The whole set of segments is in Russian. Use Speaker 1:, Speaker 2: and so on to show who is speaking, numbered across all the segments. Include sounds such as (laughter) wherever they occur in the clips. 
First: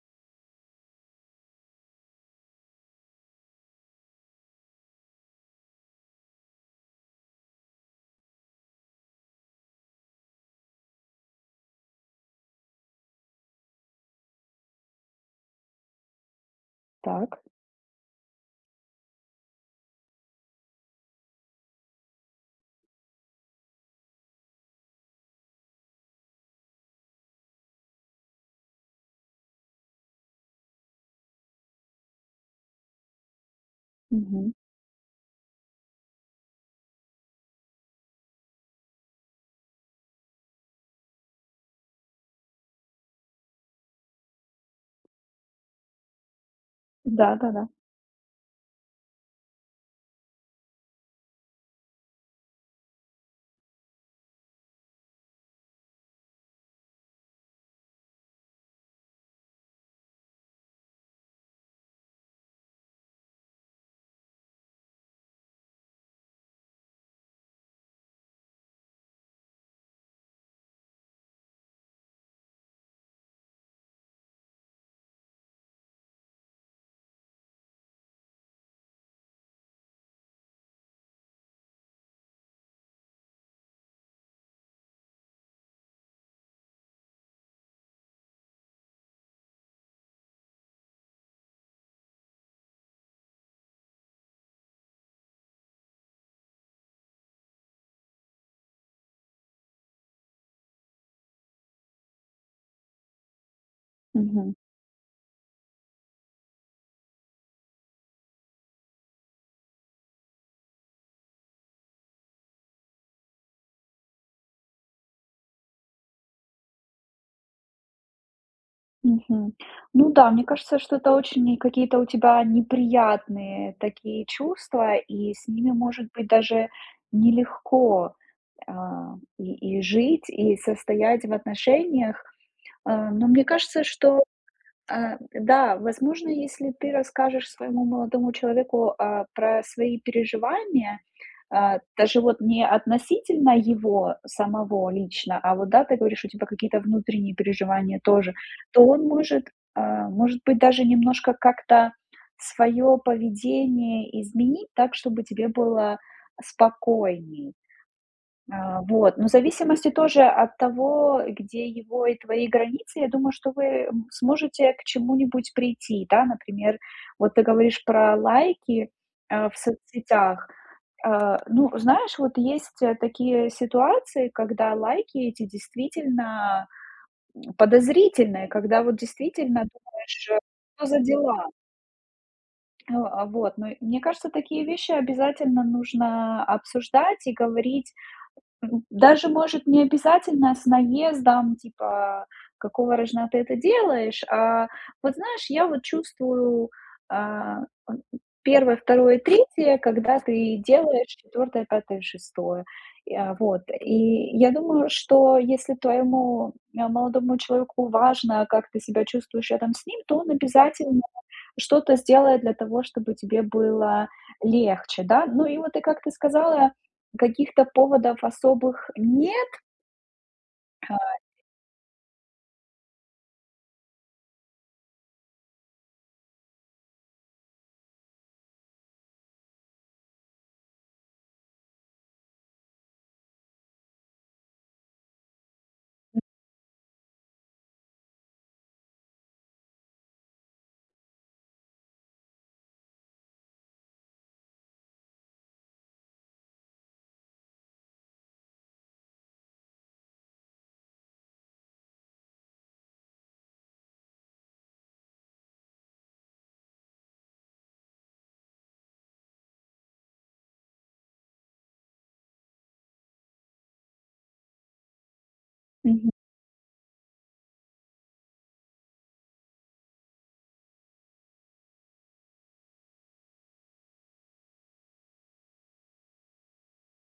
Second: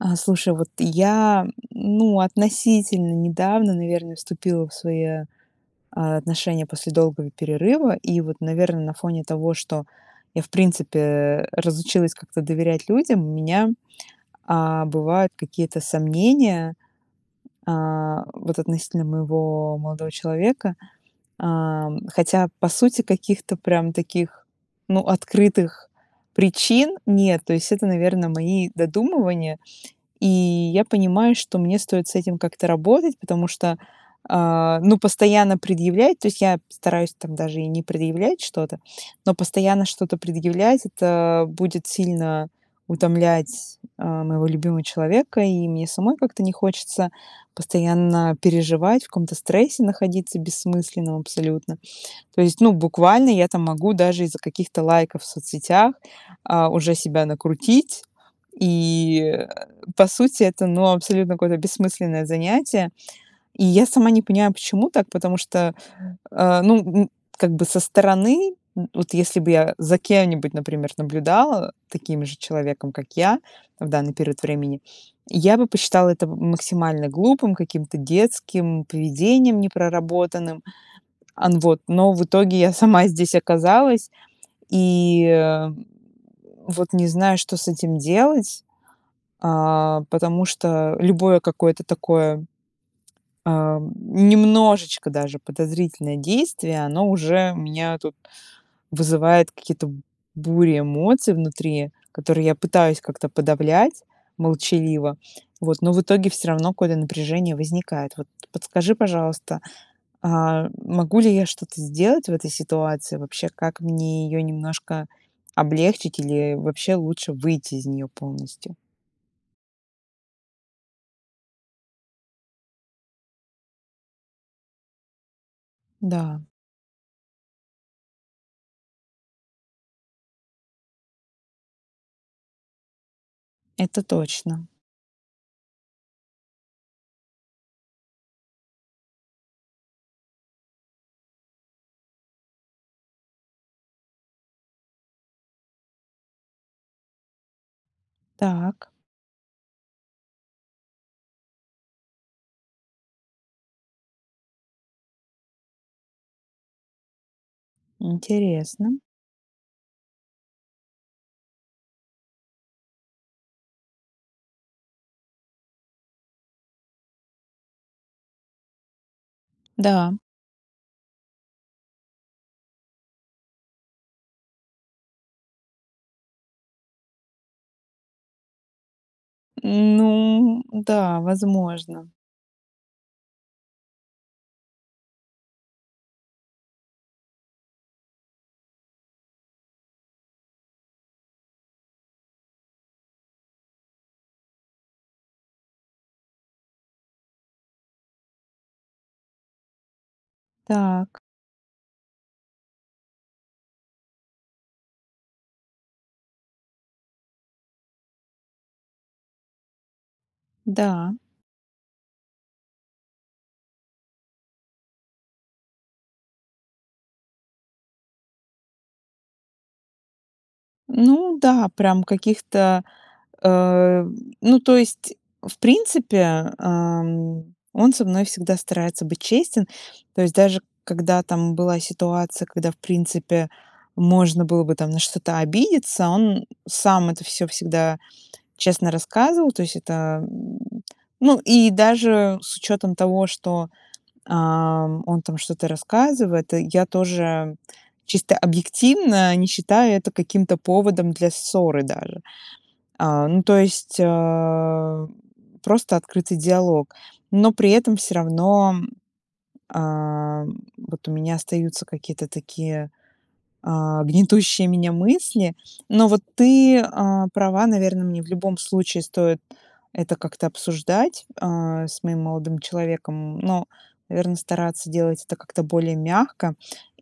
Speaker 1: А, слушай, вот я (grunts) ну относительно недавно, наверное, вступила в свои, а, отношения после долгого перерыва. И вот, наверное, на фоне того, что я в принципе разучилась как-то доверять людям, у меня, а, бывают какие-то сомнения.
Speaker 2: Так.
Speaker 1: А, вот относительно моего молодого человека. А, хотя, по сути, каких-то прям таких, ну, открытых причин нет. То есть это, наверное, мои додумывания. И я понимаю, что мне стоит с этим как-то работать, потому что,
Speaker 2: Мгм.
Speaker 1: а, ну, постоянно предъявлять- то есть, я стараюсь там даже и не предъявлять что-то,- но постоянно что-то предъявлять- это будет сильно утомлять, а, моего любимого человека. И мне самой как-то не хочется
Speaker 2: Да-да-да.
Speaker 1: постоянно переживать, в каком-то стрессе находиться бессмысленном абсолютно. То есть, ну буквально, я там могу даже из-за каких-то лайков в соцсетях, а, уже себя накрутить. И, э, по сути это, ну, абсолютно какое-то бессмысленное занятие. И я сама не понимаю, почему так, потому что, э, ну, м, как бы со стороны, м, вот если бы я за кем-нибудь, например, наблюдала, э, таким же человеком, как я в данный период времени- я бы посчитала это м максимально глупым, каким-то детским поведением, не проработанным. Ан, вот. Но в итоге я сама здесь оказалась и, э, вот не знаю, что с этим делать. А, потому что любое какое-то такое, а, немножечко даже подозрительное действие- оно уже у меня тут вызывает какие-то бури эмоций внутри, которые я пытаюсь как-то подавлять
Speaker 2: Мгм.
Speaker 1: молчаливо. Вот, но в итоге всё равно какое-то напряжение возникает. Вот подскажи, пожалуйста, а, могу ли я что-то сделать в этой ситуации вообще? Как мне её немножко облегчить или вообще лучше выйти из неё полностью?
Speaker 2: Мгм. Ну да, мне кажется, что это очень какие-то у тебя неприятные такие чувства, и с ними, может быть,
Speaker 1: Да.
Speaker 2: даже нелегко, а, и и жить, и состоять в отношениях. А, но мне кажется,
Speaker 1: Это
Speaker 2: что,
Speaker 1: точно.
Speaker 2: э, да, возможно, если ты расскажешь своему молодому человеку, а, про свои переживания, а, даже вот не относительно его самого лично, а вот да, ты говоришь у тебя какие-то внутренние переживания тоже, то
Speaker 1: Так.
Speaker 2: он может, а, может быть, даже немножко как-то своё поведение изменить так, чтобы тебе было спокойнее. А,
Speaker 1: Интересно.
Speaker 2: вот. Но в зависимости тоже от того, где его и твои границы, я думаю, что вы, м, сможете к чему-нибудь прийти, да? Например, вот ты говоришь про лайки, а, в
Speaker 1: Да.
Speaker 2: соцсетях. А, ну, знаешь, вот есть такие ситуации, когда лайки эти действительно, м, подозрительные, когда вот действительно думаешь: "Что
Speaker 1: Ну
Speaker 2: за
Speaker 1: да,
Speaker 2: дела?"
Speaker 1: возможно.
Speaker 2: Э, а, вот. Но мне кажется, такие вещи обязательно нужно обсуждать и говорить. М, даже, может, не обязательно с наездом, типа: "Какого рожна ты это делаешь?" А, вот, знаешь, я вот чувствую, а, ам, 1, 2, 3, когда ты делаешь
Speaker 1: Так.
Speaker 2: 4, 5, 6. И, а, вот. И я думаю, что если твоему, а, молодому человеку важно, как ты себя чувствуешь рядом с ним, то он обязательно
Speaker 1: Да.
Speaker 2: что-то сделает для того, чтобы тебе было легче, да. Ну и вот, и как ты сказала, каких-то поводов особых нет. (unintelligible)
Speaker 1: Ну да, прям каких-то, эм, ну, то есть, в принципе, ам, он со мной всегда старается быть честен. То есть даже когда там была ситуация, когда, в принципе, можно было бы там на что-то обидеться,
Speaker 2: М.
Speaker 1: он сам это всё всегда честно рассказывал. То есть это, м, ну, и даже с учётом того, что, ам, он там что-то рассказывает, я тоже чисто объективно не считаю это каким-то поводом для ссоры даже. А, ну, то есть, а, просто открытый диалог. Но при этом всё равно, а, вот у меня остаются какие-то такие, а, гнетущие меня мысли. Но
Speaker 2: Мгм.
Speaker 1: вот ты, а, права, наверно, мне в любом случае стоит это как-то обсуждать, а, с моим молодым человеком, но, наверно, стараться делать это как-то более мягко.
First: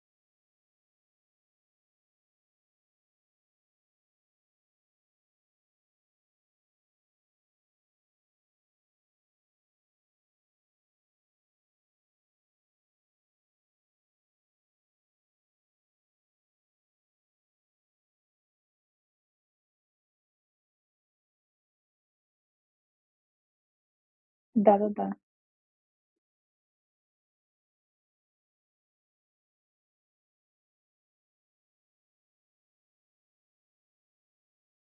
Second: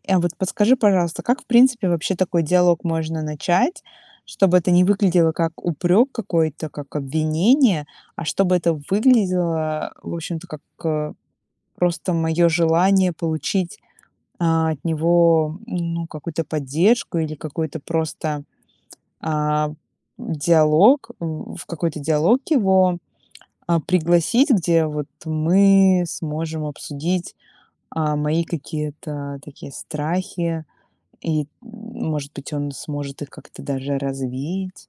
Speaker 1: А вот подскажи, пожалуйста, как, в принципе, вообще такой диалог можно начать, чтобы это не выглядело как упрёк какой-то, как обвинение, а чтобы это выглядело, в общем-то, как, э, просто моё желание получить, а, от него, ну, какую-то поддержку или какой-то просто, а, диалог. В какой-то диалог его, а, пригласить, где вот
Speaker 2: Да-да-да.
Speaker 1: мы сможем обсудить, а, мои какие-то такие страхи. И, может быть, он сможет их как-то даже развеять.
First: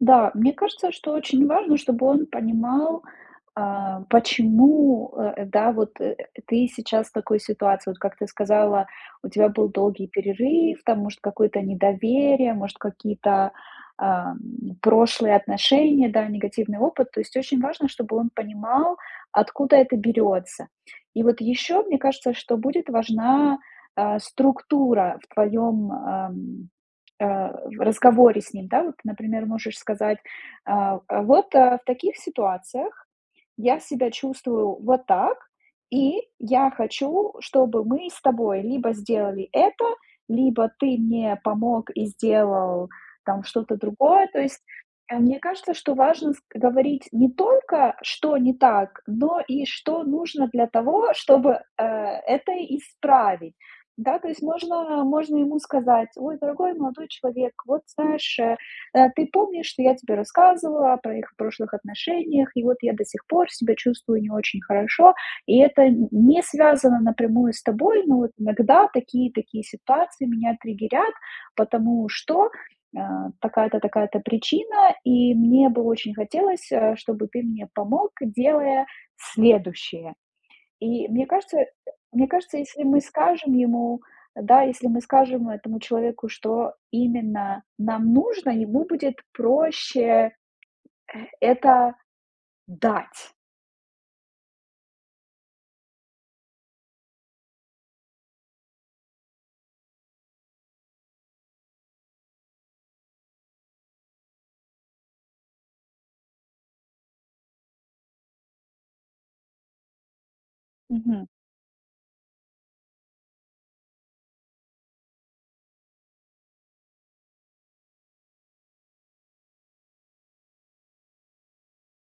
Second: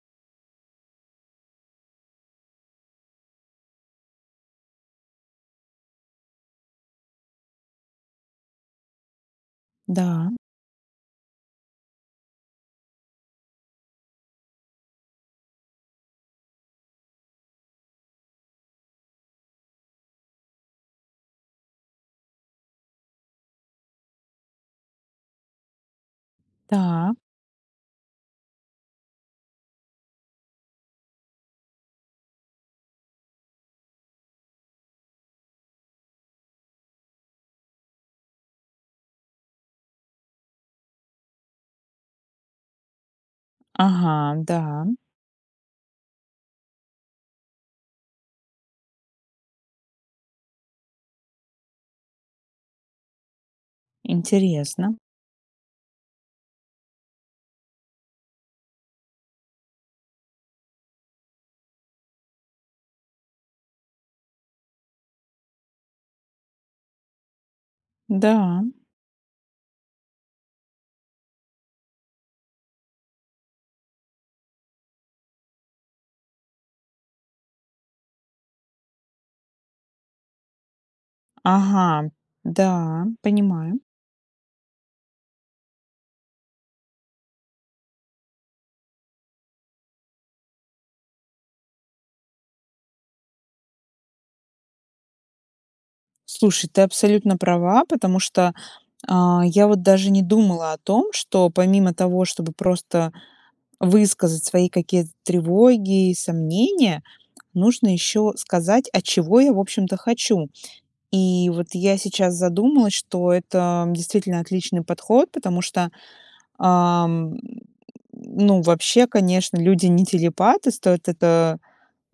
Speaker 2: Да, мне кажется, что очень важно, чтобы он понимал, а, почему, э, да, вот ты сейчас в такой ситуации. Вот как ты сказала, у тебя был долгий
Speaker 1: Да.
Speaker 2: перерыв, там, может, какое-то недоверие, может, какие-то, ам, прошлые отношения, да, негативный опыт. То есть очень важно, чтобы он понимал, откуда это берётся. И вот ещё, мне кажется, что будет важна, а, структура в твоём, ам,
Speaker 1: Да.
Speaker 2: а, разговоре с ним, да, вот? Например, можешь сказать, а: "А вот, а, в таких ситуациях я себя чувствую вот так, и я хочу, чтобы мы с тобой либо сделали это, либо ты мне помог и сделал там что-то другое".
Speaker 1: Ага,
Speaker 2: То есть,
Speaker 1: да.
Speaker 2: э, мне кажется, что важно ск говорить не только что не так, но и что нужно для того, чтобы, э, это исправить. Да, то есть
Speaker 1: Интересно.
Speaker 2: можно можно ему сказать: "Ой, дорогой молодой человек, вот знаешь, э, э, ты помнишь, что я тебе рассказывала о про их прошлых отношениях, и вот я до сих пор себя чувствую не очень хорошо. И это н не связано напрямую с тобой. Но вот
Speaker 1: Да.
Speaker 2: иногда такие и такие ситуации меня триггерят, потому что, а, такая-то, такая-то причина. И мне бы очень хотелось, а, чтобы ты мне помог, делая следующее". И мне кажется
Speaker 1: Ага,
Speaker 2: мне кажется, если мы
Speaker 1: да,
Speaker 2: скажем
Speaker 1: понимаю.
Speaker 2: ему, да, если мы скажем этому человеку, что именно нам нужно, ему будет проще, это дать.
Speaker 1: Слушай, ты абсолютно права, потому что, а, я вот даже не думала о том, что помимо того, чтобы просто высказать свои какие-то тревоги и сомнения, нужно ещё сказать, а чего я, в общем-то, хочу.
Speaker 2: Мгм.
Speaker 1: И вот я сейчас задумалась, что это действительно отличный подход, потому что, ам, ну, вообще, конечно, люди не телепаты, стоит это,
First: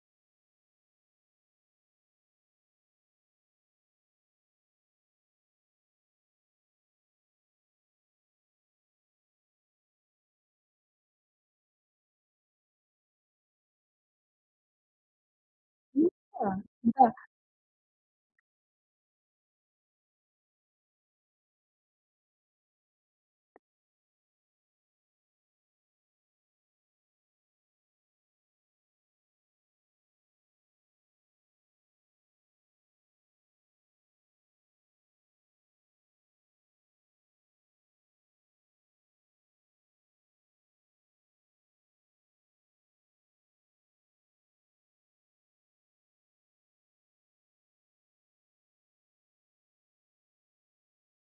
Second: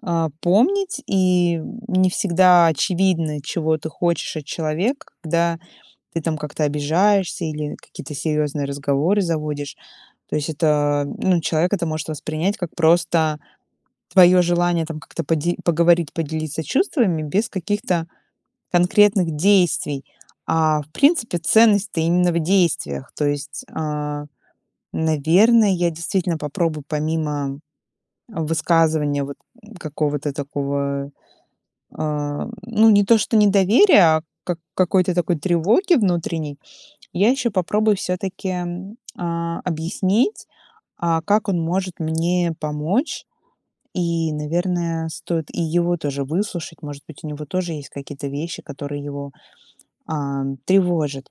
Speaker 1: а, помнить. И, м, не всегда очевидно, чего ты хочешь от человека, когда ты там как-то обижаешься или какие-то серьёзные разговоры заводишь. То есть это, ну, человек это может воспринять как просто твоё желание там как-то поде
Speaker 2: Ну
Speaker 1: поговорить, поделиться чувствами
Speaker 2: да-да.
Speaker 1: без каких-то конкретных действий. А в принципе ценность-то именно в действиях. То есть, а, наверно, я действительно попробую помимо высказывания вот какого-то такого, а, ну не то что недоверия, а как какой-то такой тревоги внутренней, я ещё попробую всё-таки, а, объяснить, а, как он может мне помочь и, наверное, стоит и его тоже выслушать. Может быть, у него тоже есть какие-то вещи, которые его, ам, тревожат.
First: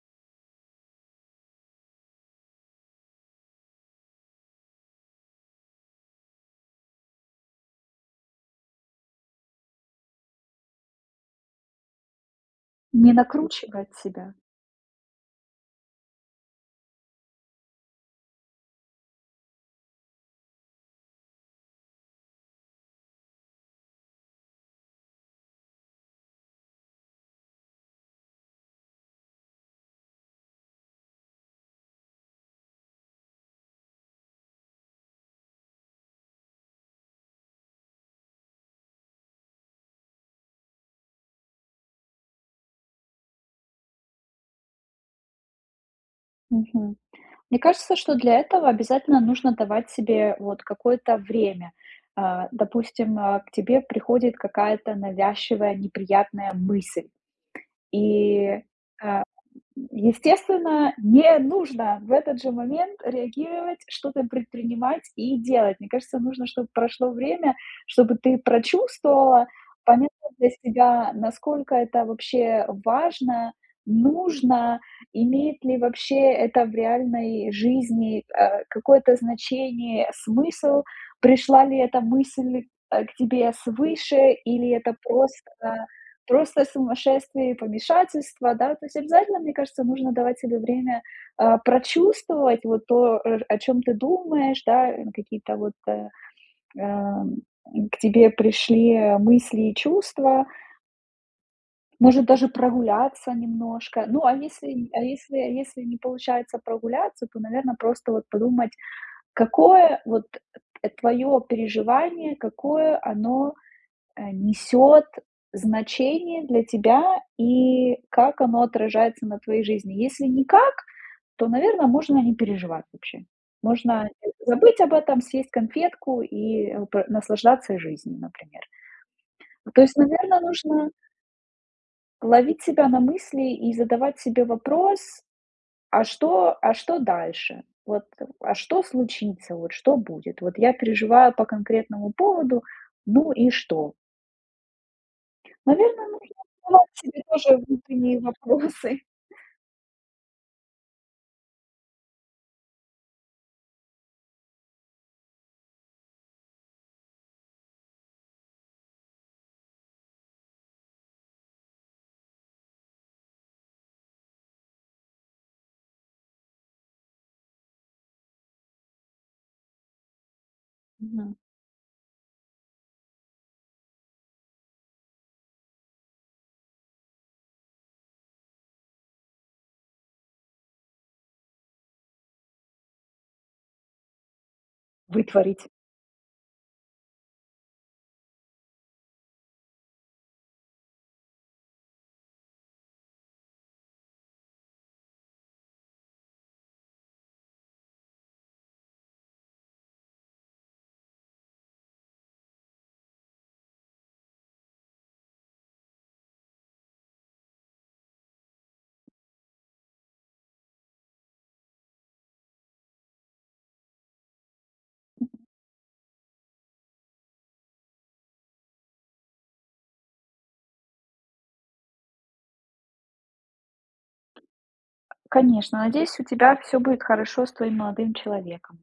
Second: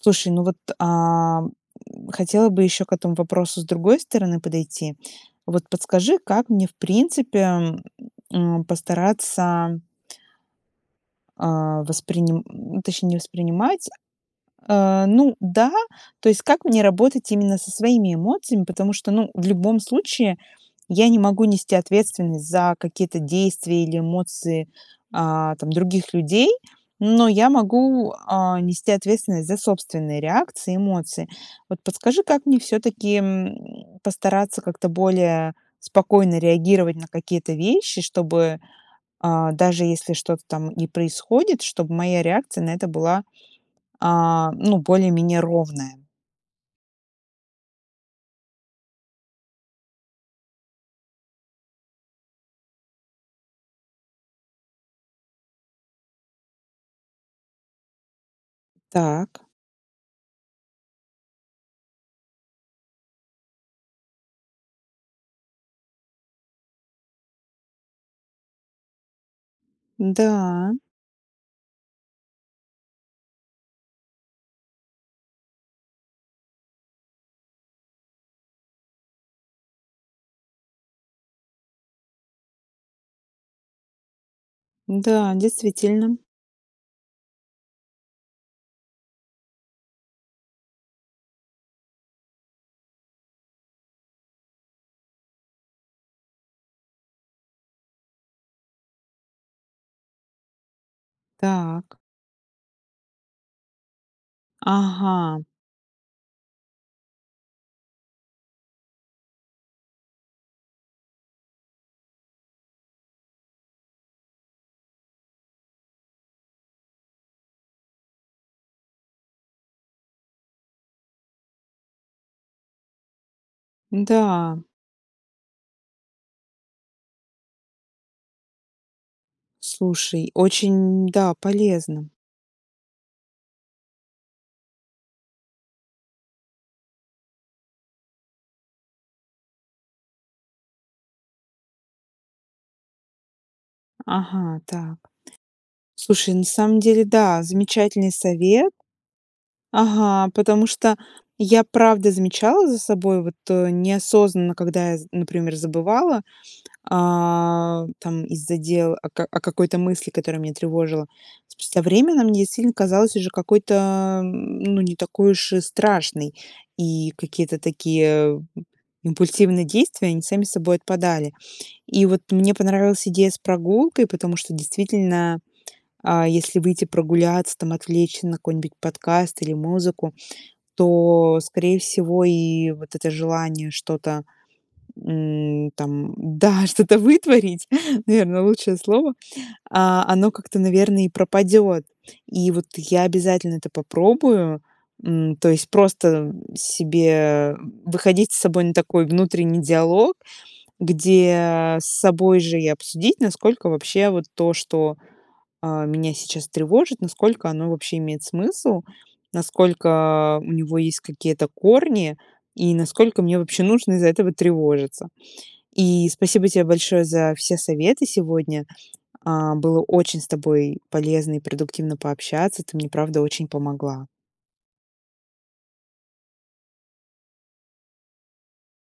Speaker 1: Слушай, ну вот, а, хотела бы ещё к этому вопросу с другой стороны подойти. Вот подскажи, как мне в принципе, м, постараться а, восприним точнее,
Speaker 2: Не
Speaker 1: не воспринимать.
Speaker 2: накручивать себя.
Speaker 1: Э, ну да, то есть как мне работать именно со своими эмоциями, потому что, ну, в любом случае я не могу нести ответственность за какие-то действия или эмоции, а, там, других людей, но я могу, а, нести ответственность за собственные реакции и эмоции. Вот подскажи, как мне всё-таки, м, постараться как-то более спокойно реагировать на какие-то вещи, чтобы, а, даже если что-то там и происходит, чтоб моя реакция на это была, а, ну, более-менее ровная.
Speaker 2: Мгм. Мне кажется, что для этого обязательно нужно давать себе вот какое-то время. А, допустим, а, к тебе приходит какая-то навязчивая, неприятная мысль. И, а,
Speaker 1: Так.
Speaker 2: естественно, не нужно в этот же момент реагировать, что-то предпринимать и делать. Мне кажется, нужно, чтоб прошло время, чтобы ты прочувствовала, поняла для
Speaker 1: Да.
Speaker 2: себя, насколько это вообще важно, нужно, имеет ли вообще это в реальной жизни, а, какое-то значение, смысл. Пришла ли эта мысль, э, к тебе свыше или это
Speaker 1: Да,
Speaker 2: просто,
Speaker 1: действительно.
Speaker 2: просто сумасшествие и помешательство, да? То есть, обязательно, мне кажется, нужно давать себе время, а, прочувствовать вот то, о чем ты думаешь, да, ну какие-то вот, э, ам, к тебе пришли мысли и чувства.
Speaker 1: Так.
Speaker 2: Может, даже прогуляться немножко. Ну, а если а если
Speaker 1: Ага.
Speaker 2: если не получается прогуляться, то, наверно, просто вот подумать, какое вот, э, твоё переживание, какое оно, э, несёт значение для тебя, и как оно отражается на твоей жизни. Если никак, то, наверно, можно не переживать вообще. Можно
Speaker 1: Да.
Speaker 2: забыть об этом, съесть конфетку и пр наслаждаться жизнью, например. То есть,
Speaker 1: Слушай,
Speaker 2: наверно, нужно
Speaker 1: очень, да, полезно.
Speaker 2: ловить себя на мысли и задавать себе вопрос: "А что а что дальше? Вот, а что случится? Вот что будет? Вот я переживаю по конкретному поводу, ну и что?"
Speaker 1: Ага, так. Т
Speaker 2: Наверно, нужно
Speaker 1: слушай, на самом
Speaker 2: задавать
Speaker 1: деле
Speaker 2: себе
Speaker 1: да,
Speaker 2: тоже
Speaker 1: замечательный
Speaker 2: внутренние
Speaker 1: совет.
Speaker 2: вопросы.
Speaker 1: Ага, потому что я правда замечала за собой вот, э, неосознанно, когда я, з например, забывала, а, там из-за дел о ка о какой-то мысли, которая меня тревожила. С со временем мне действительно казалась уже какой-то, м, ну, не такой уж и страшной. И какие-то такие, м, импульсивные действия, они сами собой отпадали.
Speaker 2: Мгм.
Speaker 1: И вот мне понравилась идея с прогулкой, потому что действительно, а, если выйти прогуляться там, отвлечься на какой-нибудь подкаст или музыку, то, скорее всего, и вот это желание что-то,
Speaker 2: Вытворить.
Speaker 1: м, там да, что-то вытворить, наверное, лучшее слово, а, оно как-то, наверное, и пропадёт. И вот я обязательно это попробую, м, то есть просто себе, м, выходить с собой на такой внутренний диалог, где с собой же и обсудить, насколько вообще вот то, что, а, меня сейчас тревожит, насколько оно вообще имеет смысл, насколько у него есть какие-то корни и насколько мне вообще нужно из-за этого тревожиться. И спасибо тебе большое за все советы сегодня. А, было очень с тобой полезно и продуктивно пообщаться, ты мне правда очень помогла.
Speaker 2: Конечно, надеюсь, у тебя всё будет хорошо с твоим молодым человеком.